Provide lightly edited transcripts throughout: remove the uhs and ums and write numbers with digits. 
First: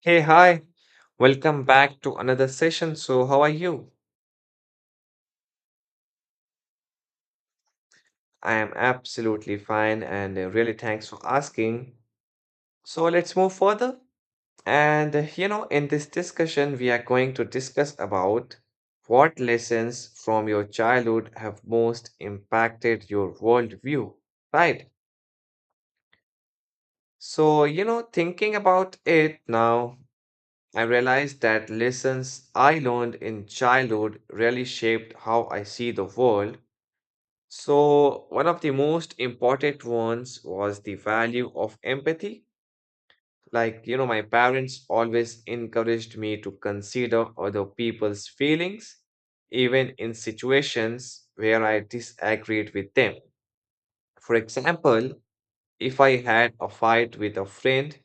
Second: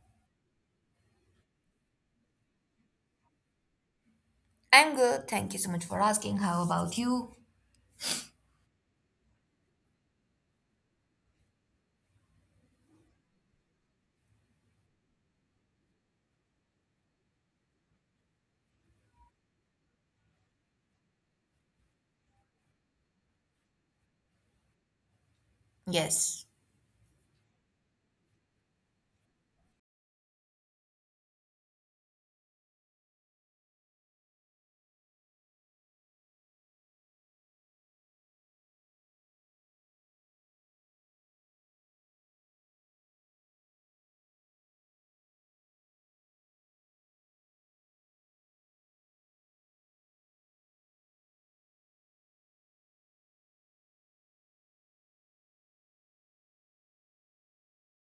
Hey, hi. Welcome back to another session. So, how are you? I'm good. Thank you so much for asking. How about you? I am absolutely fine and really thanks for asking. So, let's move further. In this discussion, we are going to discuss about what lessons from your childhood have most impacted your worldview, right? Yes, Thinking about it now, I realized that lessons I learned in childhood really shaped how I see the world. So, one of the most important ones was the value of empathy. My parents always encouraged me to consider other people's feelings, even in situations where I disagreed with them. For example, if I had a fight with a friend,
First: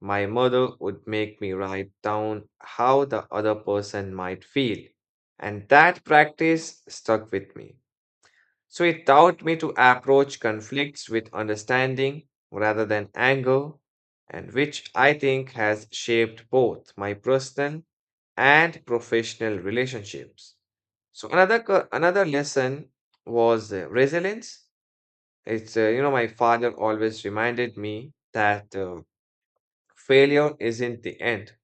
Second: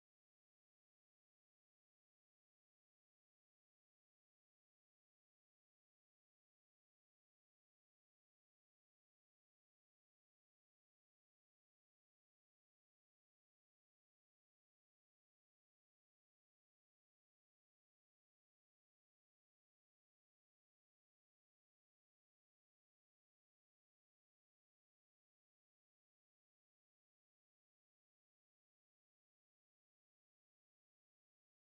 my mother would make me write down how the other person might feel. And that practice stuck with me. So it taught me to approach conflicts with understanding rather than anger, and which I think has shaped both my personal and professional relationships. So another lesson was resilience. It's my father always reminded me that failure isn't the end,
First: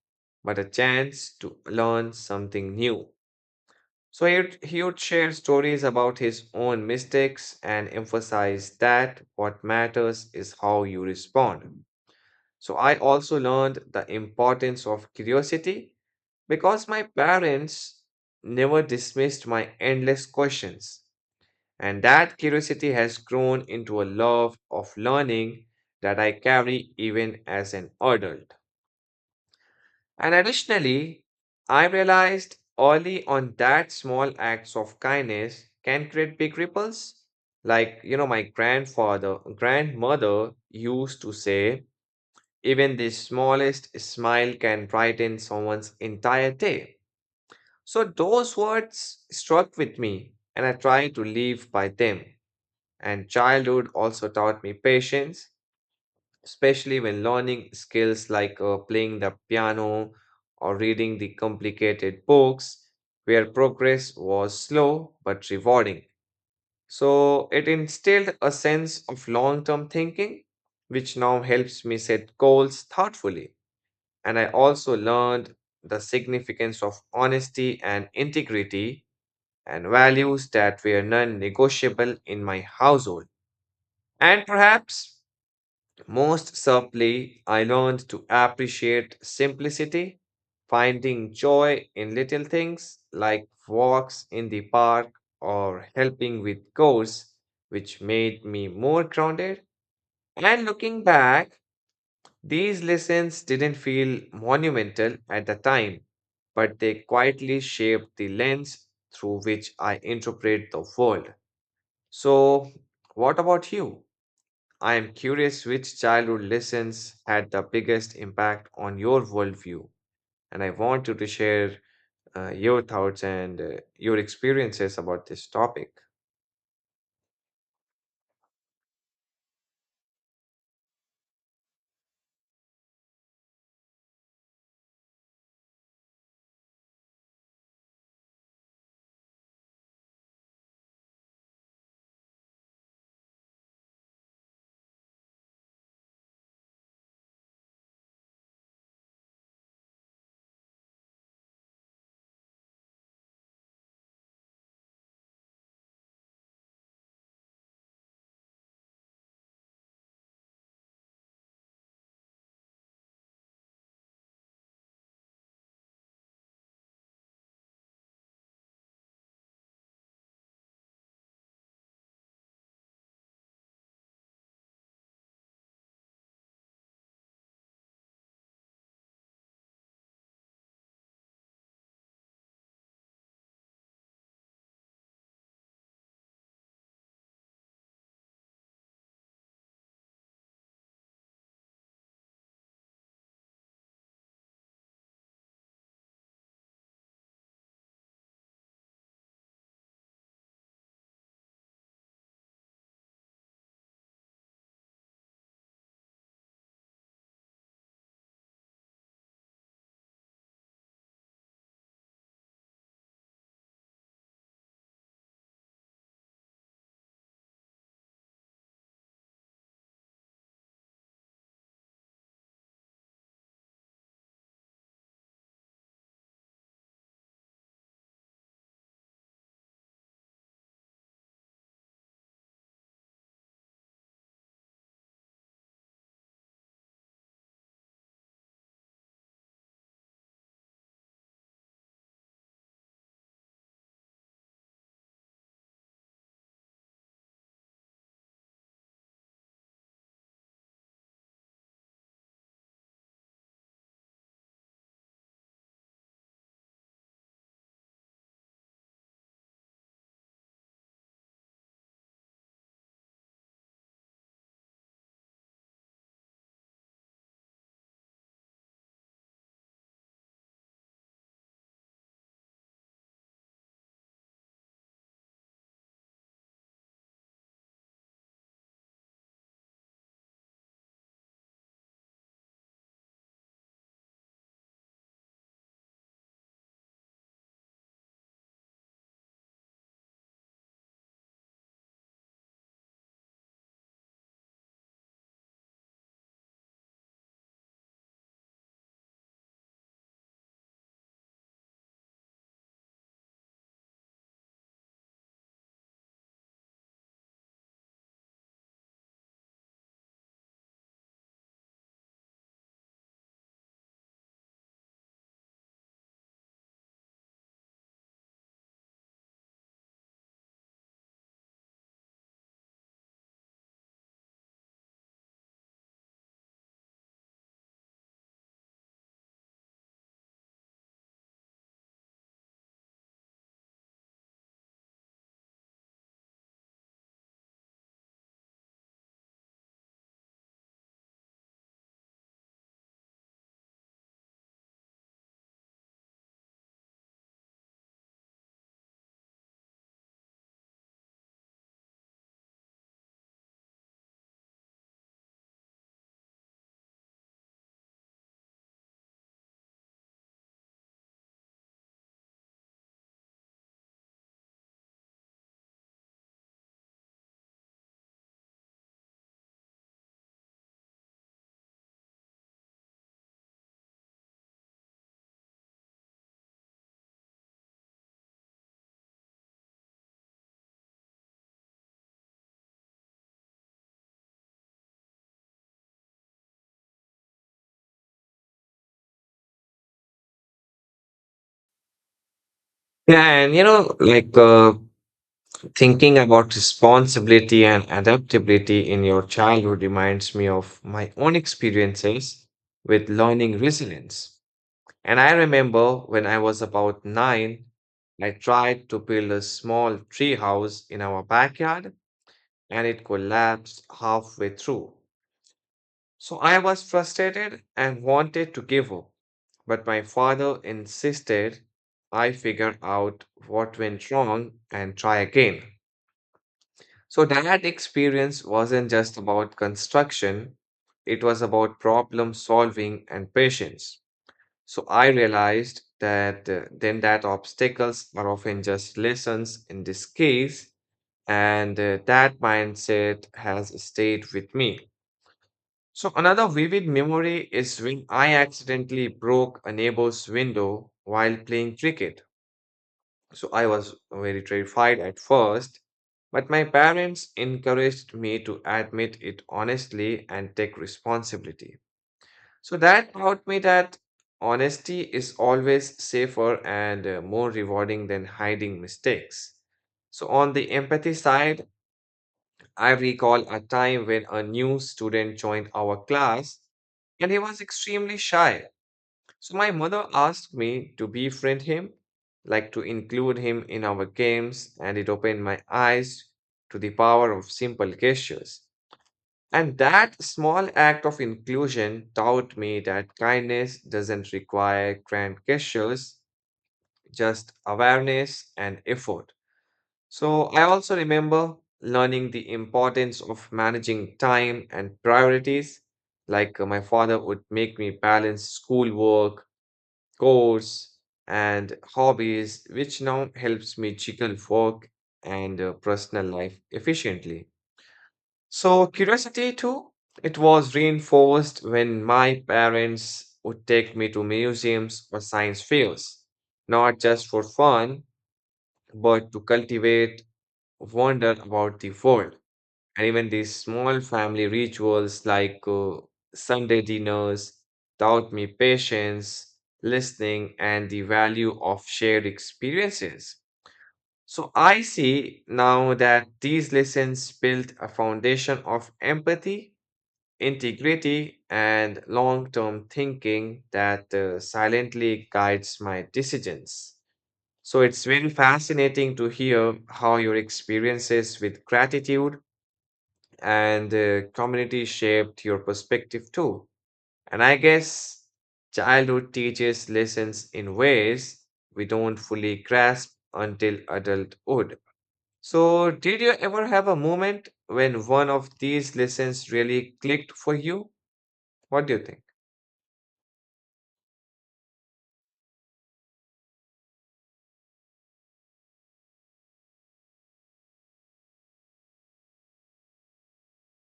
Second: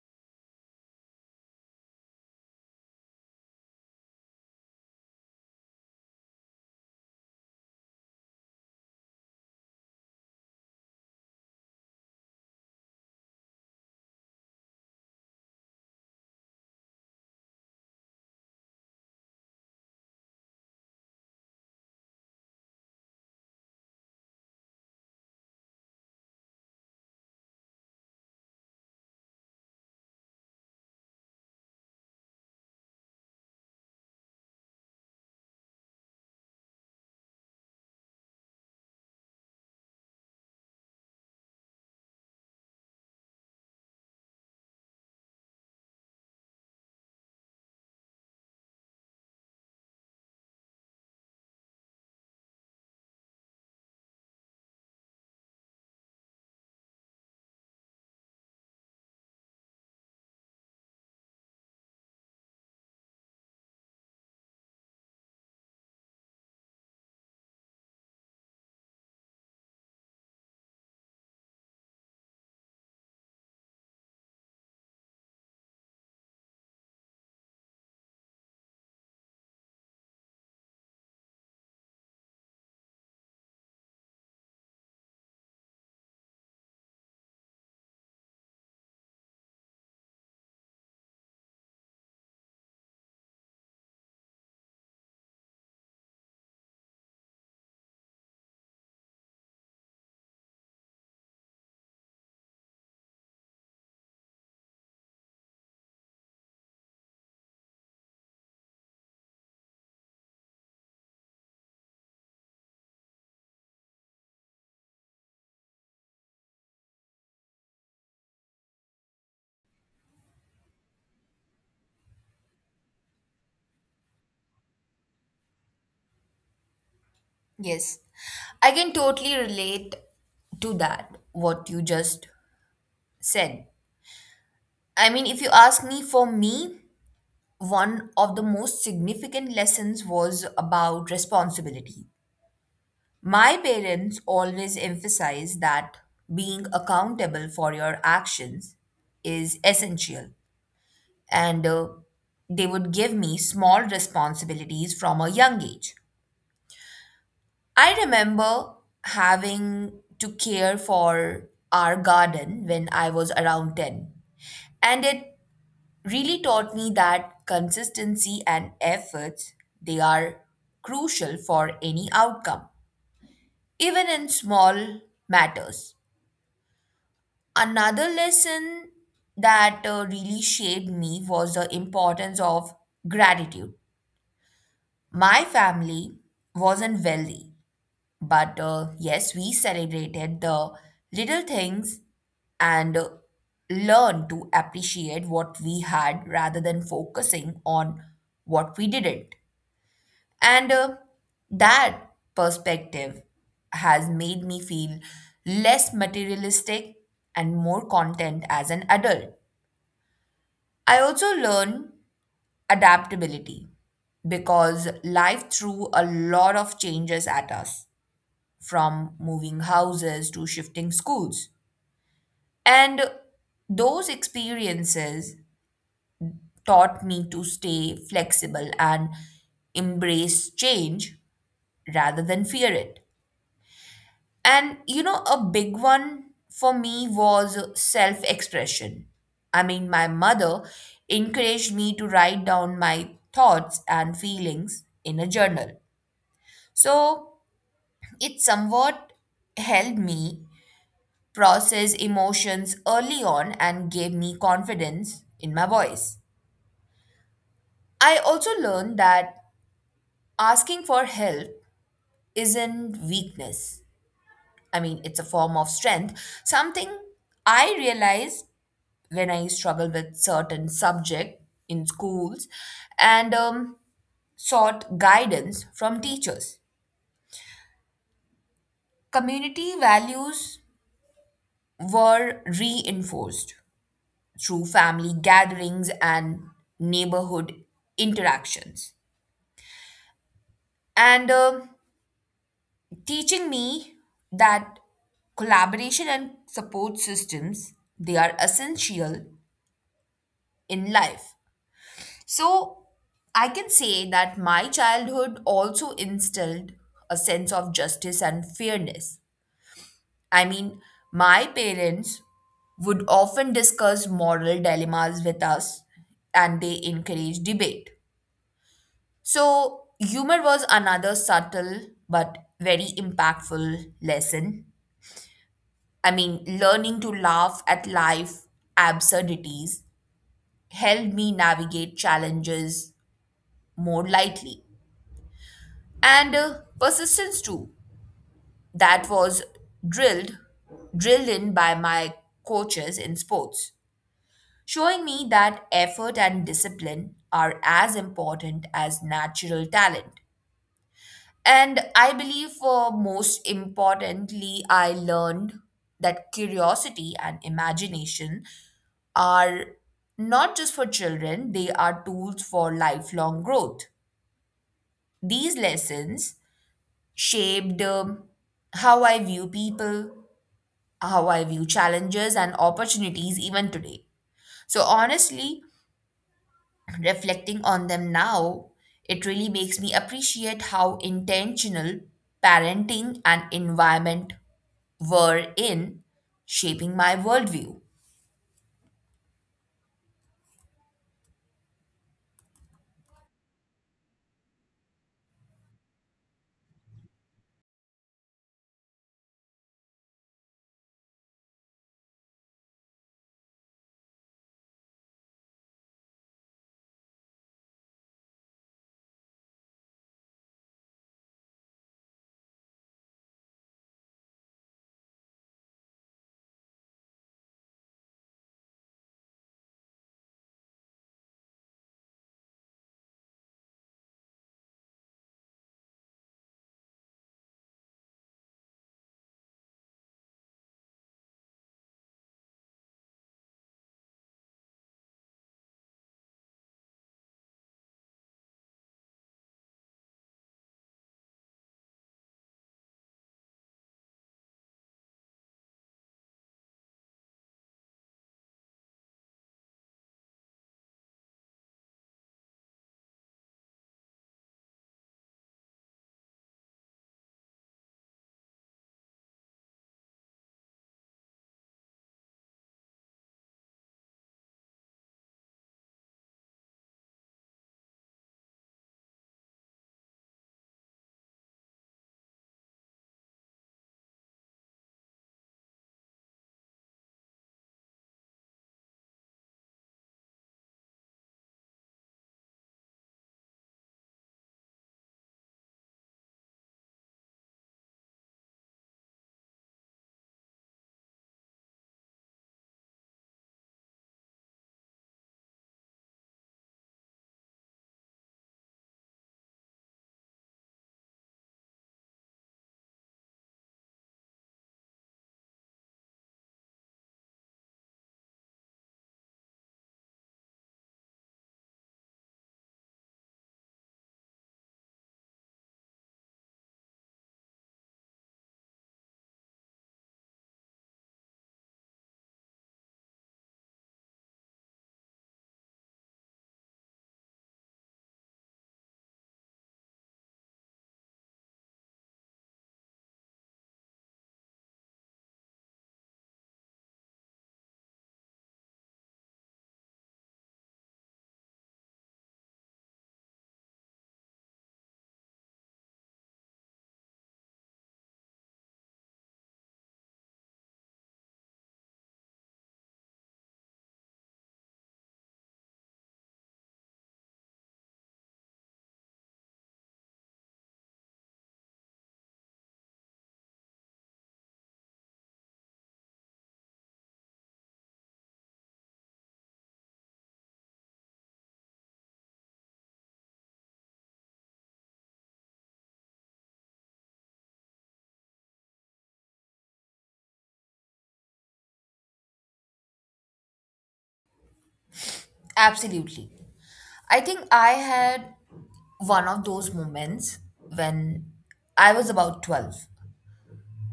but a chance to learn something new. So he would share stories about his own mistakes and emphasize that what matters is how you respond. So I also learned the importance of curiosity because my parents never dismissed my endless questions. And that curiosity has grown into a love of learning that I carry even as an adult. And additionally, I realized early on that small acts of kindness can create big ripples. My grandmother used to say, even the smallest smile can brighten someone's entire day. So those words struck with me, and I try to live by them. And childhood also taught me patience, especially when learning skills like playing the piano or reading the complicated books, where progress was slow but rewarding. So it instilled a sense of long term thinking, which now helps me set goals thoughtfully. And I also learned the significance of honesty and integrity, and values that were non negotiable in my household. And perhaps most subtly, I learned to appreciate simplicity, finding joy in little things like walks in the park or helping with chores, which made me more grounded. And looking back, these lessons didn't feel monumental at the time, but they quietly shaped the lens through which I interpret the world. So, what about you? I am curious which childhood lessons had the biggest impact on your worldview, and I want you to share your thoughts and your experiences about this topic. yes. I can totally relate to that, what you just said. I mean, if you ask me, for me, one of the most significant lessons was about responsibility. My parents always emphasize that being accountable for your actions is essential, and they would give me small responsibilities from a young age. I remember having to care for our garden when I was around 10. And it really taught me that consistency and efforts they are crucial for any outcome, even in small matters. Another lesson that really shaped me was the importance of gratitude. My family wasn't wealthy, but yes, we celebrated the little things and learned to appreciate what we had rather than focusing on what we didn't. And That perspective has made me feel less materialistic and more content as an adult. I also learned adaptability because life threw a lot of changes at us from moving houses to shifting schools. And those experiences taught me to stay flexible and embrace change rather than fear it. And you know, a big one for me was self expression. I mean, my mother encouraged me to write down my thoughts and feelings in a journal. So it somewhat helped me process emotions early on and gave me confidence in my voice. I also learned that asking for help isn't weakness. I mean, it's a form of strength. Something I realized when I struggled with certain subject in schools and sought guidance from teachers. Community values were reinforced through family gatherings and neighborhood interactions. And teaching me that collaboration and support systems they are essential in life. So I can say that my childhood also instilled a sense of justice and fairness. I mean, my parents would often discuss moral dilemmas with us and they encourage debate. So, humor was another subtle but very impactful lesson. I mean, learning to laugh at life absurdities helped me navigate challenges more lightly. And Persistence too. That was drilled drilled in by my coaches in sports, showing me that effort and discipline are as important as natural talent. And I believe, for most importantly, I learned that curiosity and imagination are not just for children, they are tools for lifelong growth. These lessons shaped how I view people, how I view challenges and opportunities even today. So, honestly, reflecting on them now, it really makes me appreciate how intentional parenting and environment were in shaping my worldview. Yeah, and thinking about responsibility and adaptability in your childhood reminds me of my own experiences with learning resilience. And I remember when I was about 9, I tried to build a small tree house in our backyard and it collapsed halfway through. So I was frustrated and wanted to give up, but my father insisted I figure out what went wrong and try again. So that experience wasn't just about construction, it was about problem solving and patience. So I realized that obstacles are often just lessons in this case, and that mindset has stayed with me. So another vivid memory is when I accidentally broke a neighbor's window while playing cricket. So I was very terrified at first, but my parents encouraged me to admit it honestly and take responsibility. So that taught me that honesty is always safer and more rewarding than hiding mistakes. So on the empathy side, I recall a time when a new student joined our class and he was extremely shy. So my mother asked me to befriend him, like to include him in our games, and it opened my eyes to the power of simple gestures. And that small act of inclusion taught me that kindness doesn't require grand gestures, just awareness and effort. So I also remember learning the importance of managing time and priorities. Like my father would make me balance schoolwork, chores, and hobbies, which now helps me juggle work and personal life efficiently. So curiosity too, it was reinforced when my parents would take me to museums or science fairs, not just for fun, but to cultivate wonder about the world. And even these small family rituals like Sunday dinners taught me patience, listening, and the value of shared experiences. So I see now that these lessons built a foundation of empathy, integrity, and long term thinking that silently guides my decisions. So it's very fascinating to hear how your experiences with gratitude and community shaped your perspective too. And I guess childhood teaches lessons in ways we don't fully grasp until adulthood. So, did you ever have a moment when one of these lessons really clicked for you? What do you think? Absolutely. I think I had one of those moments when I was about 12.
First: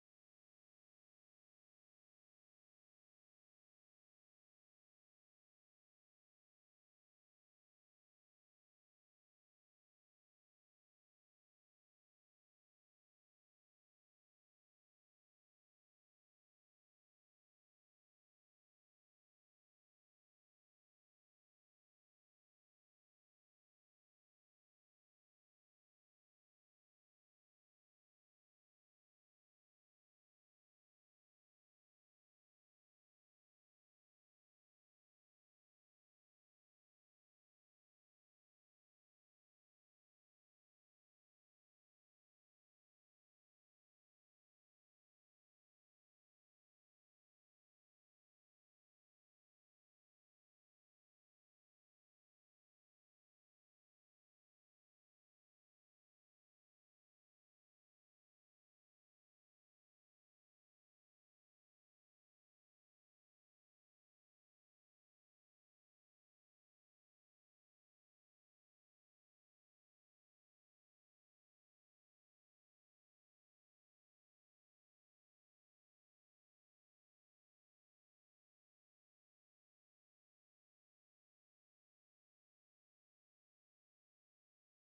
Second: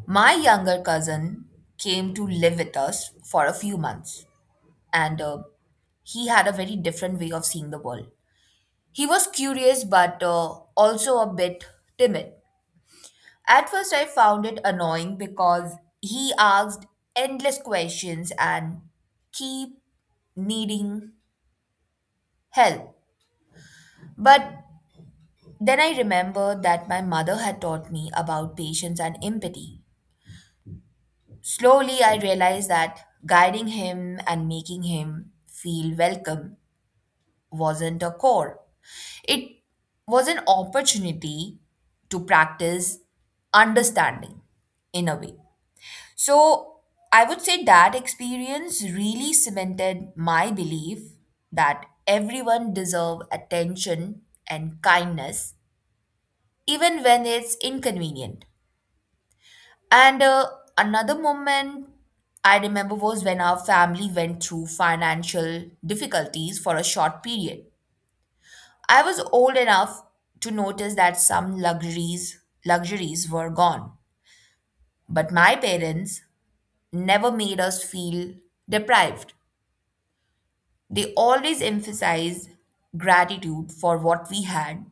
My younger cousin came to live with us for a few months, and he had a very different way of seeing the world. He was curious but also a bit timid. At first, I found it annoying because he asked endless questions and keep needing help. But then I remembered that my mother had taught me about patience and empathy. Slowly, I realized that guiding him and making him feel welcome wasn't a chore, it was an opportunity to practice understanding in a way. So, I would say that experience really cemented my belief that everyone deserves attention and kindness even when it's inconvenient. And Another moment I remember was when our family went through financial difficulties for a short period. I was old enough to notice that some luxuries were gone, but my parents never made us feel deprived. They always emphasized gratitude for what we had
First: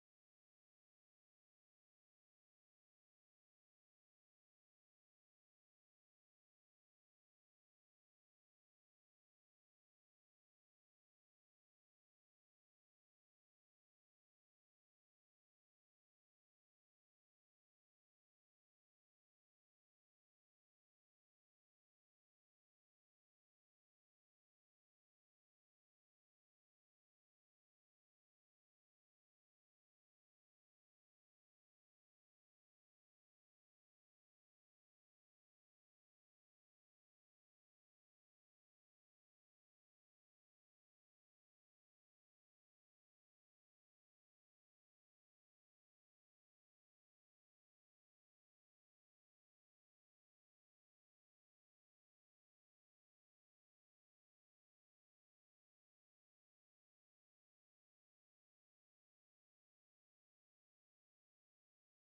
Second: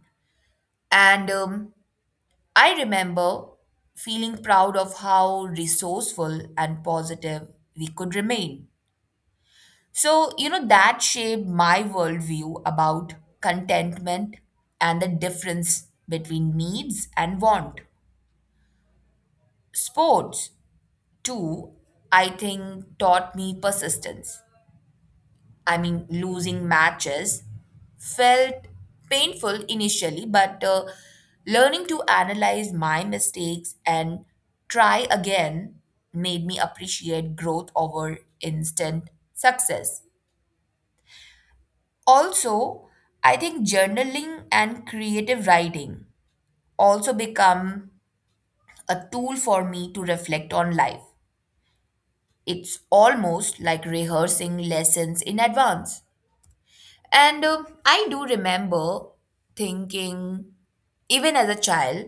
and I remember feeling proud of how resourceful and positive we could remain. So, you know, that shaped my worldview about contentment and the difference between needs and want. Sports, too, I think taught me persistence. I mean, losing matches felt painful initially, but learning to analyze my mistakes and try again made me appreciate growth over instant success. Also, I think journaling and creative writing also become a tool for me to reflect on life. It's almost like rehearsing lessons in advance. And I do remember thinking, even as a child,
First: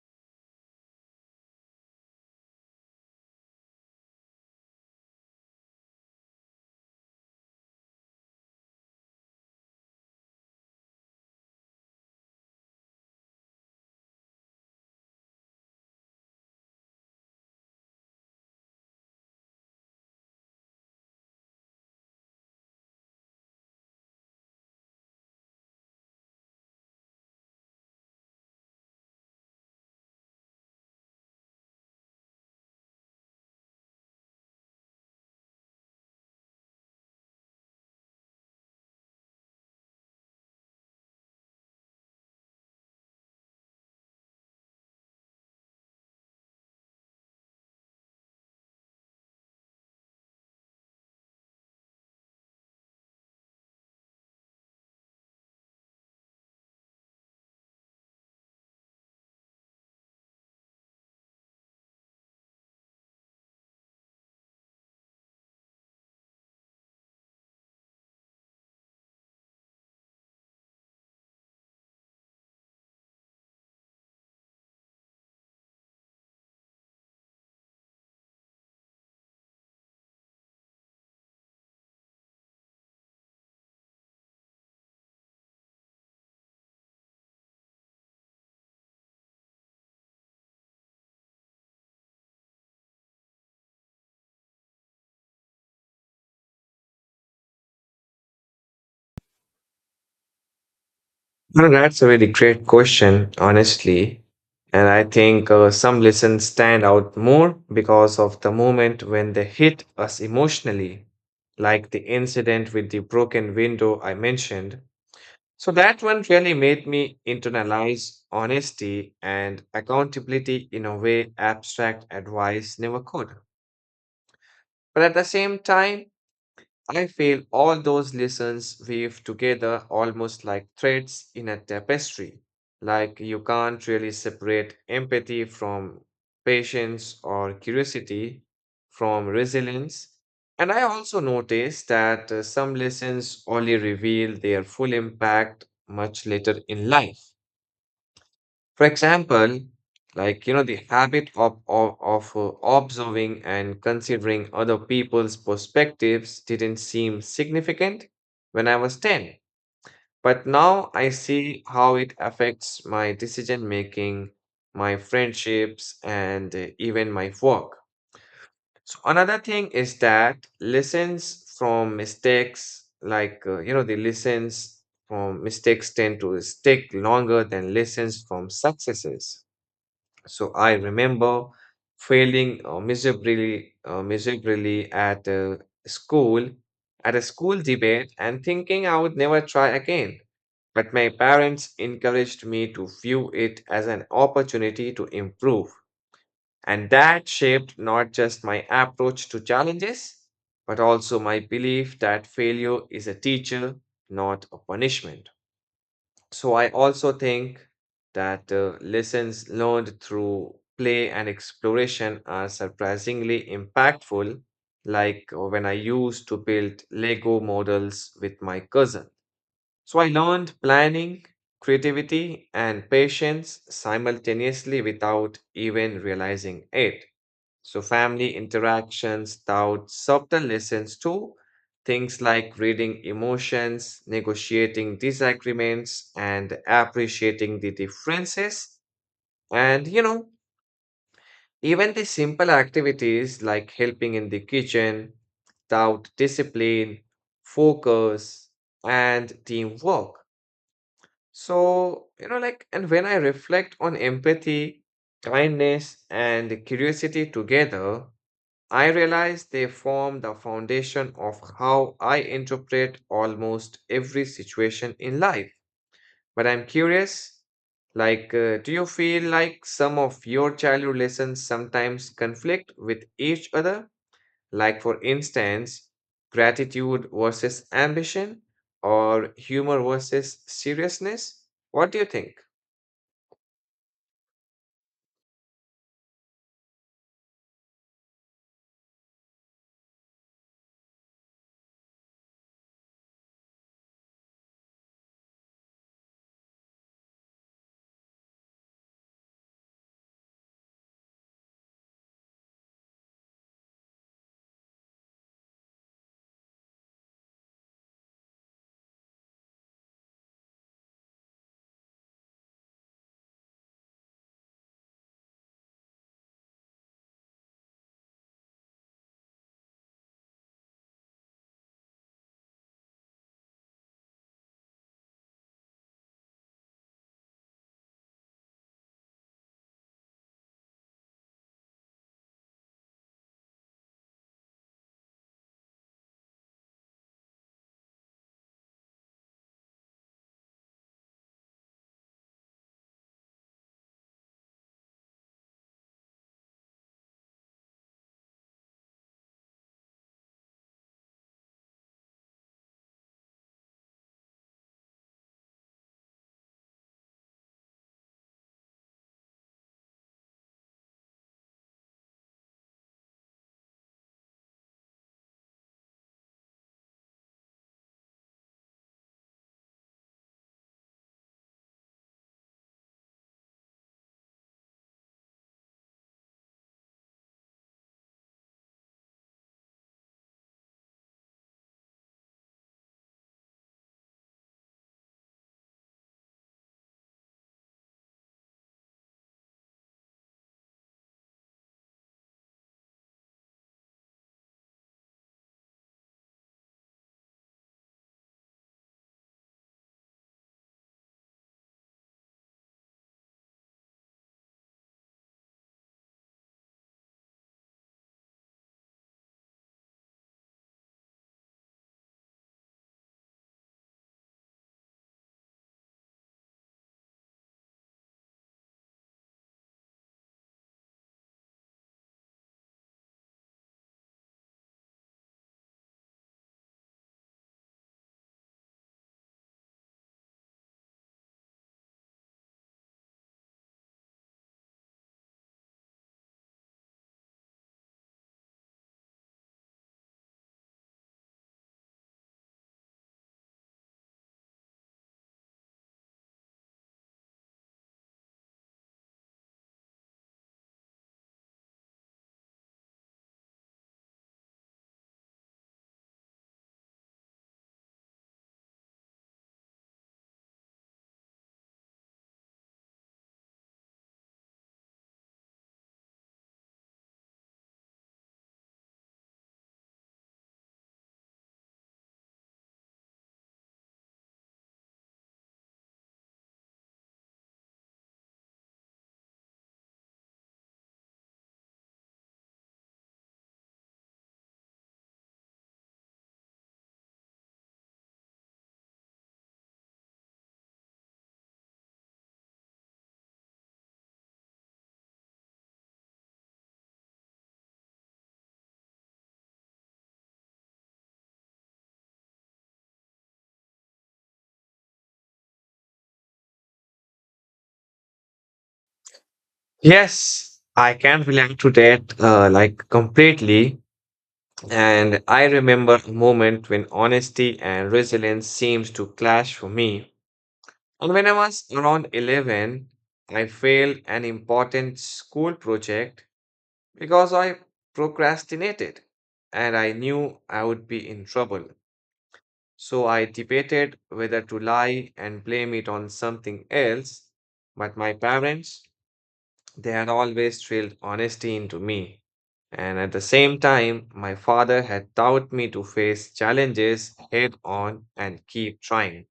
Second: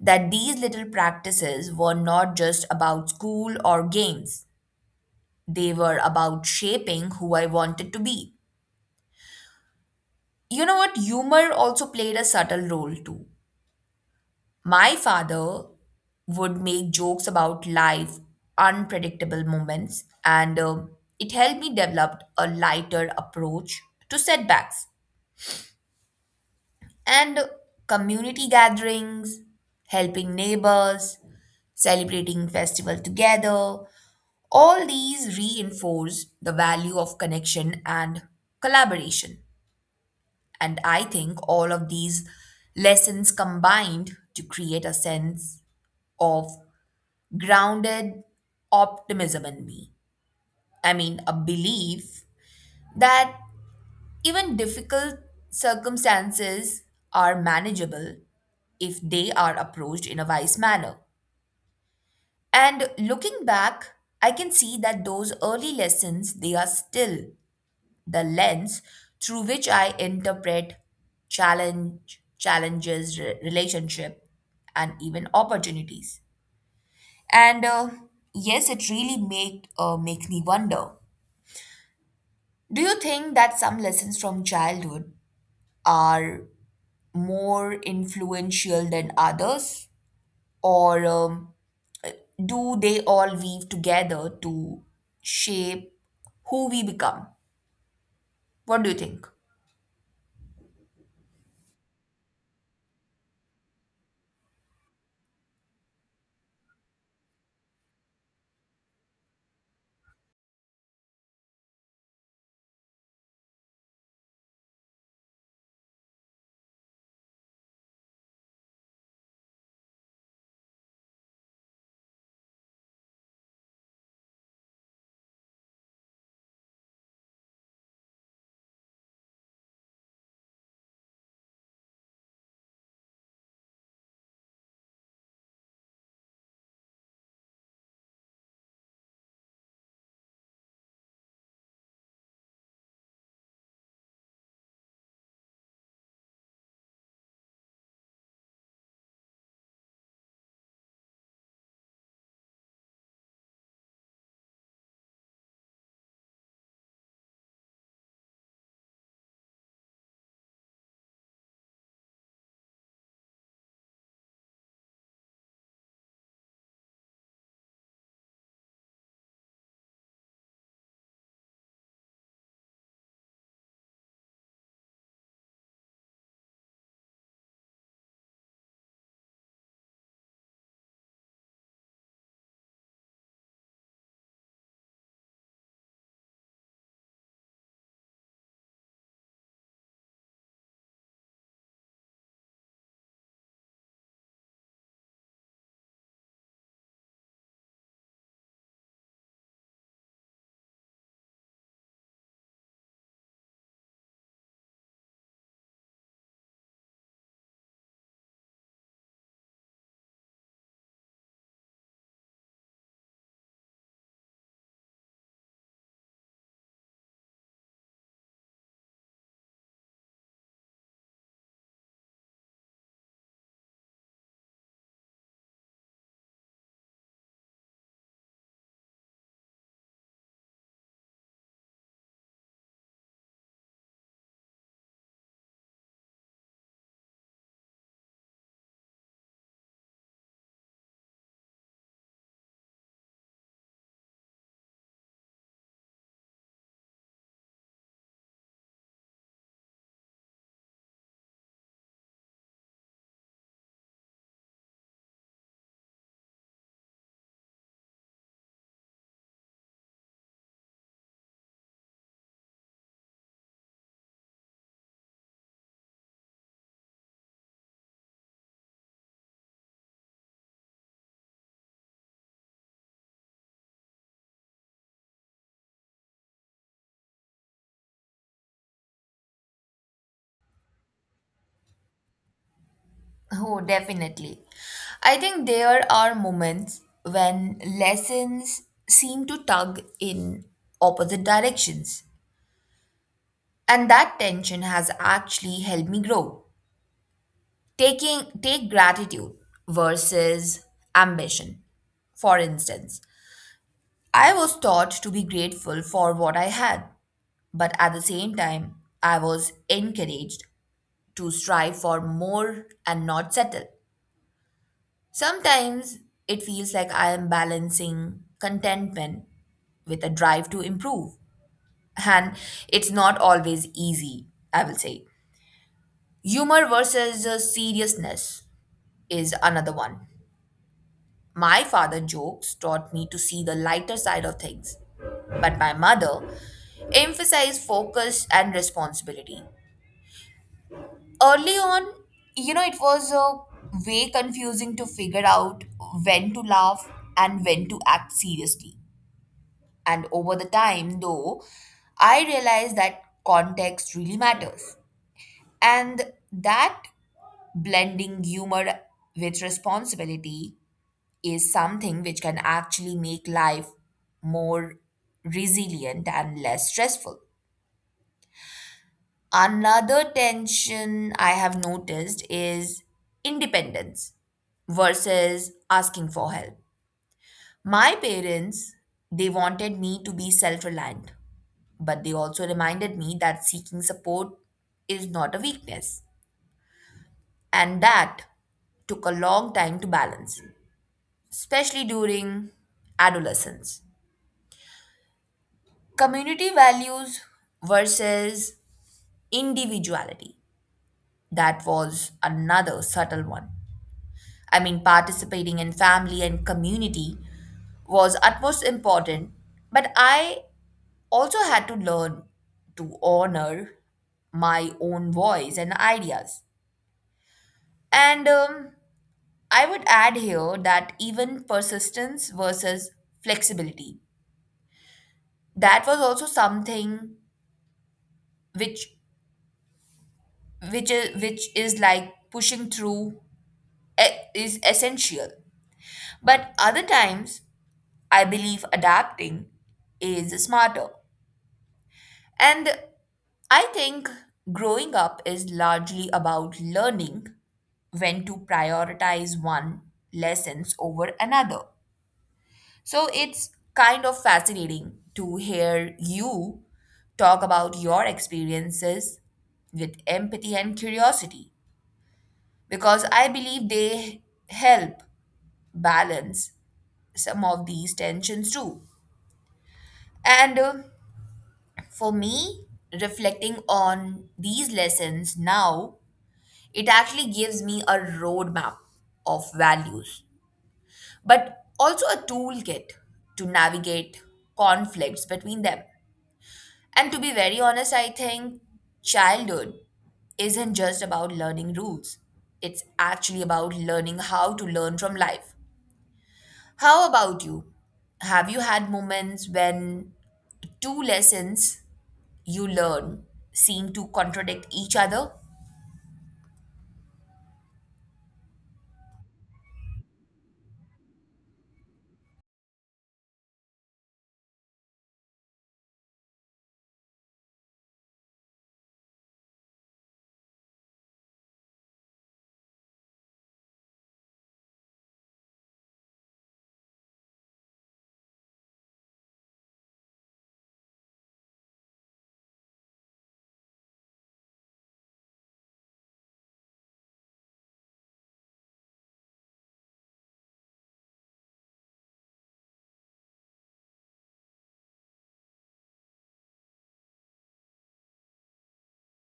that these little practices were not just about school or games, they were about shaping who I wanted to be. You know what? Humor also played a subtle role too. My father would make jokes about life, unpredictable moments, and it helped me develop a lighter approach to setbacks. And community gatherings, helping neighbors, celebrating festival together, all these reinforce the value of connection and collaboration. And I think all of these lessons combined to create a sense of grounded optimism in me. I mean, a belief that even difficult circumstances are manageable if they are approached in a wise manner. And looking back, I can see that those early lessons, they are still the lens through which I interpret challenges, relationship, and even opportunities. And Yes, it really makes me wonder. Do you think that some lessons from childhood are more influential than others, or do they all weave together to shape who we become? What do you think? Well, that's a very great question, honestly. And I think some lessons stand out more because of the moment when they hit us emotionally, like the incident with the broken window I mentioned. So that one really made me internalize honesty and accountability in a way abstract advice never could. But at the same time, I feel all those lessons weave together almost like threads in a tapestry. Like you can't really separate empathy from patience or curiosity from resilience. And I also noticed that some lessons only reveal their full impact much later in life. For example, the habit of observing and considering other people's perspectives didn't seem significant when I was 10. But now I see how it affects my decision making, my friendships, and even my work. So, another thing is that lessons from mistakes, the lessons from mistakes tend to stick longer than lessons from successes. So I remember failing miserably at school, at a school debate, and thinking I would never try again. But my parents encouraged me to view it as an opportunity to improve. And that shaped not just my approach to challenges, but also my belief that failure is a teacher, not a punishment. So I also think that lessons learned through play and exploration are surprisingly impactful, like when I used to build Lego models with my cousin. So I learned planning, creativity, and patience simultaneously without even realizing it. So, family interactions taught subtle lessons too, things like reading emotions, negotiating disagreements, and appreciating the differences. And, you know, even the simple activities like helping in the kitchen taught discipline, focus, and teamwork. So, you know, like, and when I reflect on empathy, kindness, and curiosity together, I realize they form the foundation of how I interpret almost every situation in life. But I'm curious, do you feel like some of your childhood lessons sometimes conflict with each other? Like, for instance, gratitude versus ambition or humor versus seriousness? What do you think? Oh, definitely. I think there are moments when lessons seem to tug in opposite directions. And that tension has actually helped me grow. Taking take gratitude versus ambition. For instance, I was taught to be grateful for what I had, but at the same time, I was encouraged to strive for more and not settle. Sometimes it feels like I am balancing contentment with a drive to improve. And it's not always easy, I will say. Humor versus seriousness is another one. My father jokes taught me to see the lighter side of things, but my mother emphasized focus and responsibility. Early on, you know, it was way confusing to figure out when to laugh and when to act seriously. And over the time, though, I realized that context really matters. And that blending humor with responsibility is something which can actually make life more resilient and less stressful. Another tension I have noticed is independence versus asking for help. My parents, they wanted me to be self reliant, but they also reminded me that seeking support is not a weakness. And that took a long time to balance, especially during adolescence. Community values versus individuality. That was another subtle one. I mean, participating in family and community was utmost important, but I also had to learn to honor my own voice and ideas. And I would add here that even persistence versus flexibility. That was also something which which is like pushing through e- is essential. But other times, I believe adapting is smarter. And I think growing up is largely about learning when to prioritize one lessons over another. So it's kind of fascinating to hear you talk about your experiences with empathy and curiosity because I believe they help balance some of these tensions too. And For me, reflecting on these lessons now it actually gives me a roadmap of values, but also a toolkit to navigate conflicts between them. And to be very honest, I think childhood isn't just about learning rules, it's actually about learning how to learn from life. How about you? Have you had moments when two lessons you learn seem to contradict each other? Yes, I can relate to that, completely. And I remember a moment when honesty and resilience seems to clash for me. And when I was around 11, I failed an important school project because I procrastinated and I knew I would be in trouble. So I debated whether to lie and blame it on something else, but my parents they had always drilled honesty into me. And at the same time, my father had taught me to face challenges head on and keep trying.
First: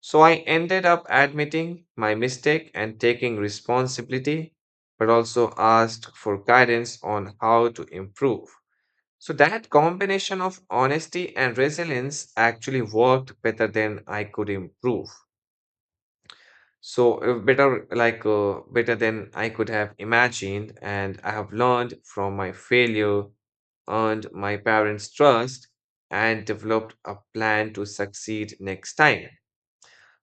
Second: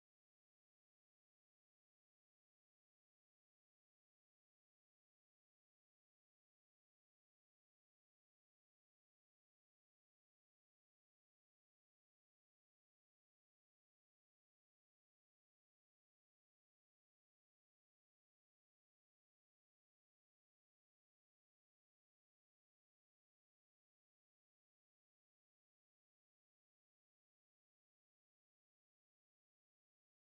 So I ended up admitting my mistake and taking responsibility, but also asked for guidance on how to improve. So that combination of honesty and resilience actually worked better than I could improve. So better than I could have imagined, and I have learned from my failure, earned my parents' trust, and developed a plan to succeed next time.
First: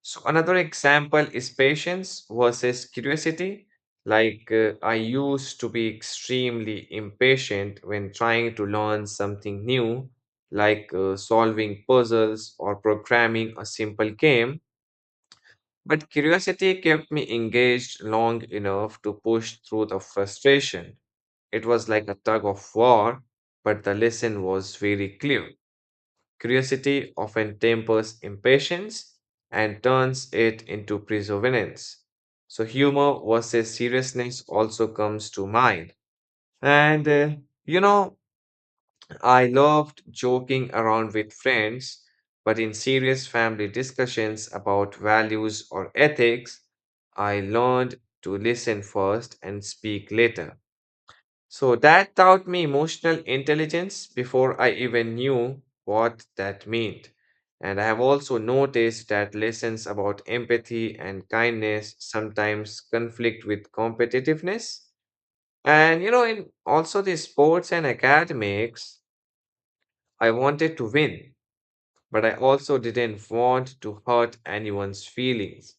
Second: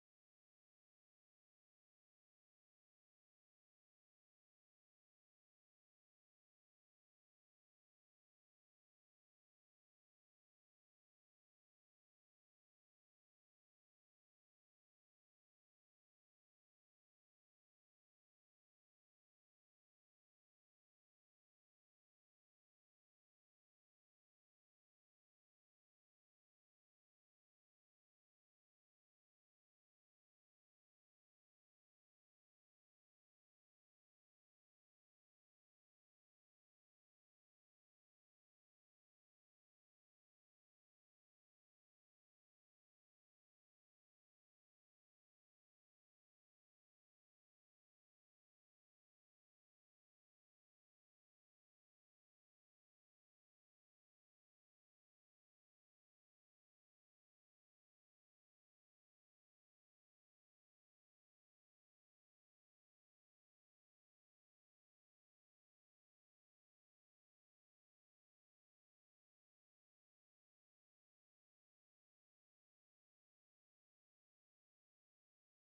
So another example is patience versus curiosity. Like I used to be extremely impatient when trying to learn something new, like solving puzzles or programming a simple game. But curiosity kept me engaged long enough to push through the frustration. It was like a tug of war, but the lesson was very clear. Curiosity often tempers impatience and turns it into perseverance. So, humor versus seriousness also comes to mind. And, you know, I loved joking around with friends, but in serious family discussions about values or ethics, I learned to listen first and speak later. So that taught me emotional intelligence before I even knew what that meant. And I have also noticed that lessons about empathy and kindness sometimes conflict with competitiveness. And you know, in also the sports and academics, I wanted to win, but I also didn't want to hurt anyone's feelings.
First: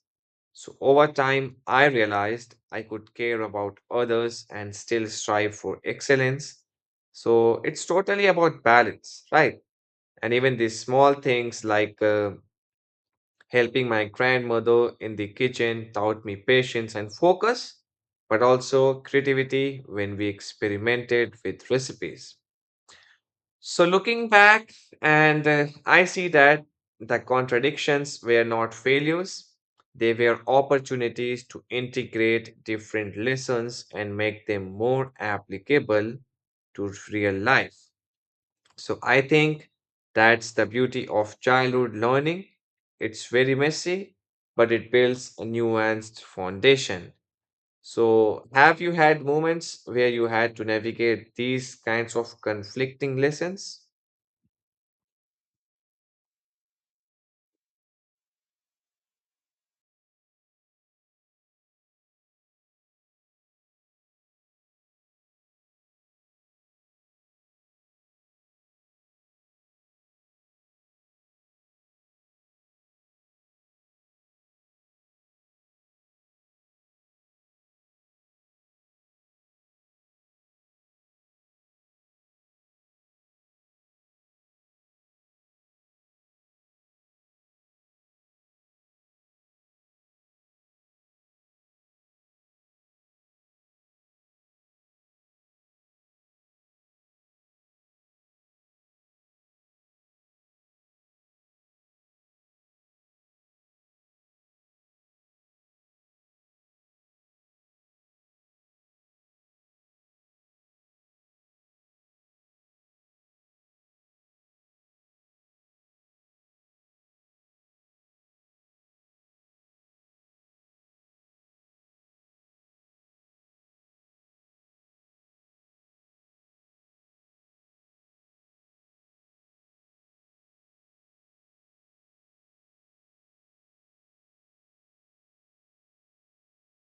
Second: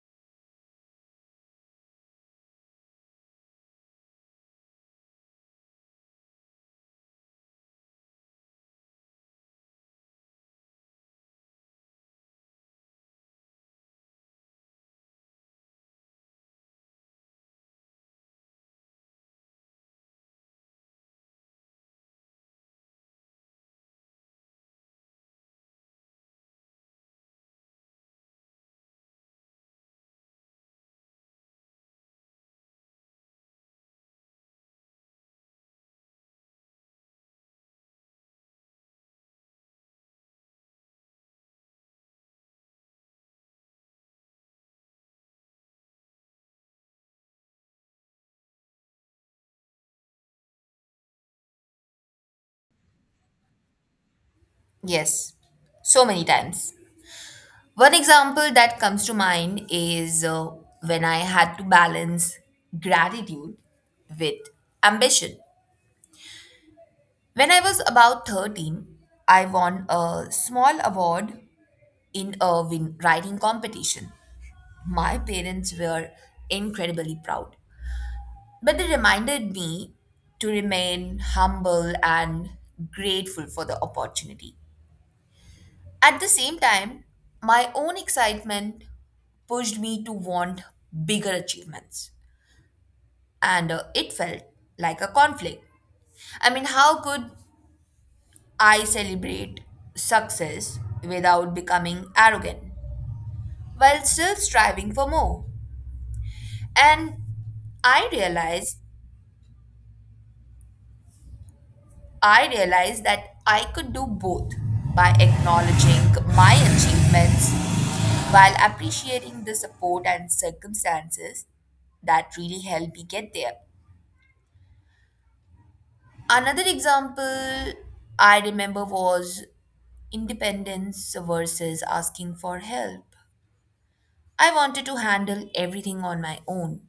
So over time, I realized I could care about others and still strive for excellence. So it's totally about balance, right? And even these small things like helping my grandmother in the kitchen taught me patience and focus, but also creativity when we experimented with recipes. So, looking back, and I see that the contradictions were not failures, they were opportunities to integrate different lessons and make them more applicable to real life. So, I think that's the beauty of childhood learning. It's very messy, but it builds a nuanced foundation. So, have you had moments where you had to navigate these kinds of conflicting lessons? Yes, so many times. One example that comes to mind is when I had to balance gratitude with ambition. When I was about 13, I won a small award in a writing competition. My parents were incredibly proud, but they reminded me to remain humble and grateful for the opportunity. At the same time, my own excitement pushed me to want bigger achievements. And It felt like a conflict. I mean, how could I celebrate success without becoming arrogant while still striving for more? And I realized I realized that I could do both by acknowledging my achievements while appreciating the support and circumstances that really helped me get there. Another example I remember was independence versus asking for help. I wanted to handle everything on my own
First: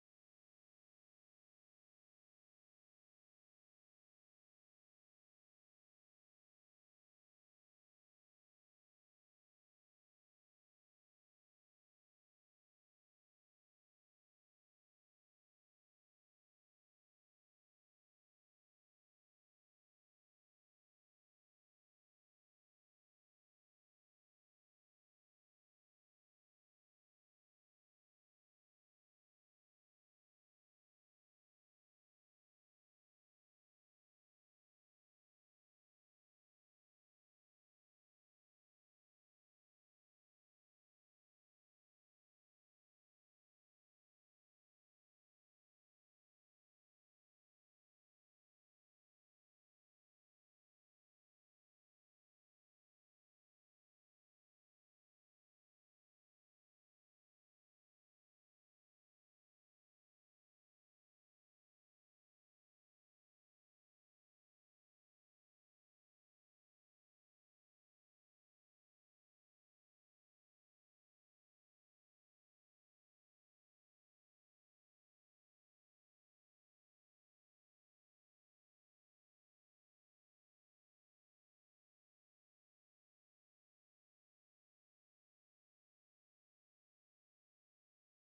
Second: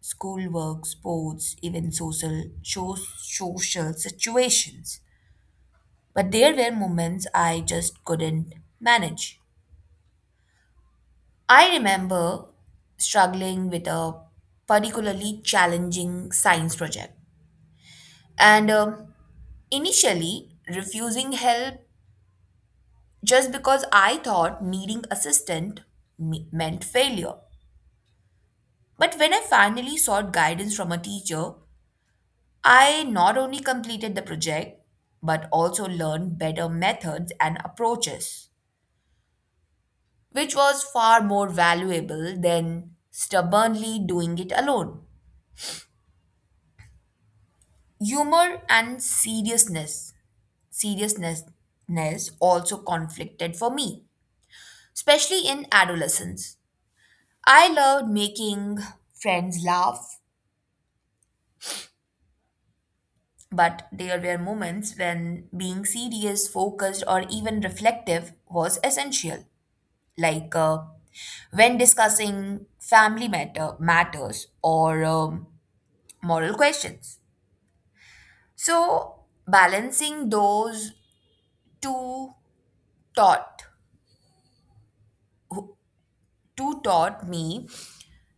schoolwork, sports, even social situations. But there were moments I just couldn't manage. I remember struggling with a particularly challenging science project and initially refusing help just because I thought needing assistance meant failure. But when I finally sought guidance from a teacher, I not only completed the project but also learned better methods and approaches, which was far more valuable than stubbornly doing it alone. Humor and seriousness also conflicted for me, especially in adolescence. I loved making friends laugh, but there were moments when being serious, focused, or even reflective was essential, like when discussing family matters or moral questions. So balancing those two taught who- two taught me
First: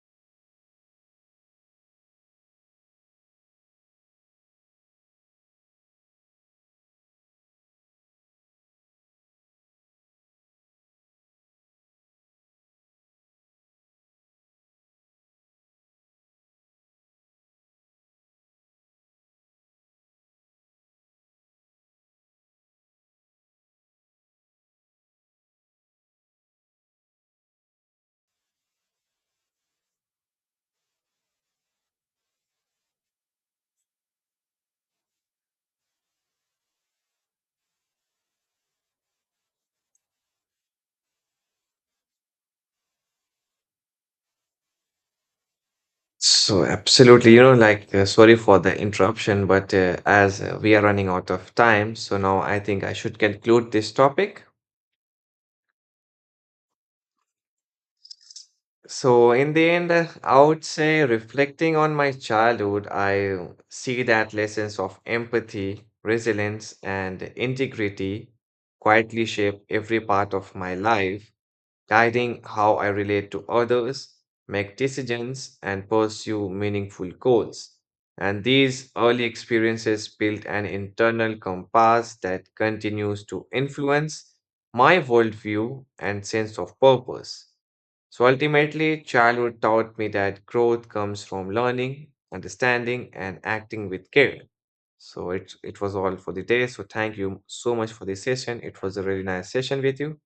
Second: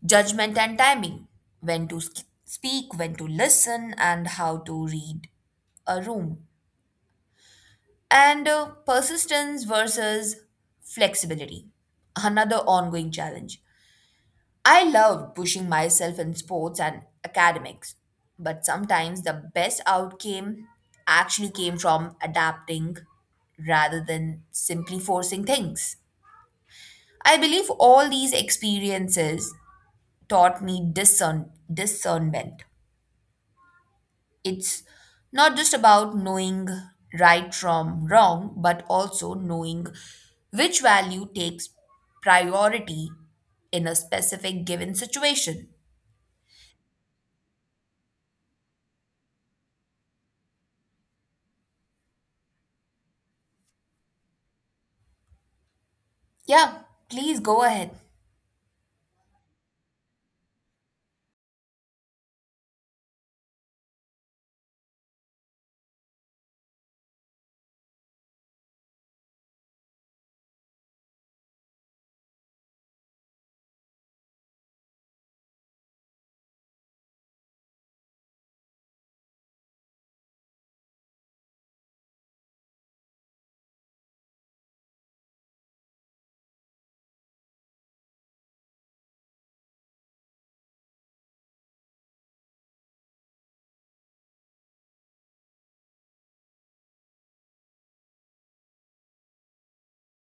judgment and timing, when to speak, when to listen, and how to read a room, and persistence versus flexibility, another ongoing challenge. I loved pushing myself in sports and academics, but sometimes the best outcome actually came from adapting rather than simply forcing things. I believe all these experiences taught me discernment. It's not just about knowing right from wrong, but also knowing which value takes priority in a specific given situation. So, absolutely, sorry for the interruption, but as we are running out of time, so now I think I should conclude this topic. Yeah, please go ahead. So, in the end, I would say reflecting on my childhood, I see that lessons of empathy, resilience, and integrity quietly shape every part of my life, guiding how I relate to others, make decisions, and pursue meaningful goals. And these early experiences built an internal compass that continues to influence my worldview and sense of purpose. So ultimately, childhood taught me that growth comes from learning, understanding, and acting with care. So it was all for the day. So thank you so much for this session. It was a really nice session with you.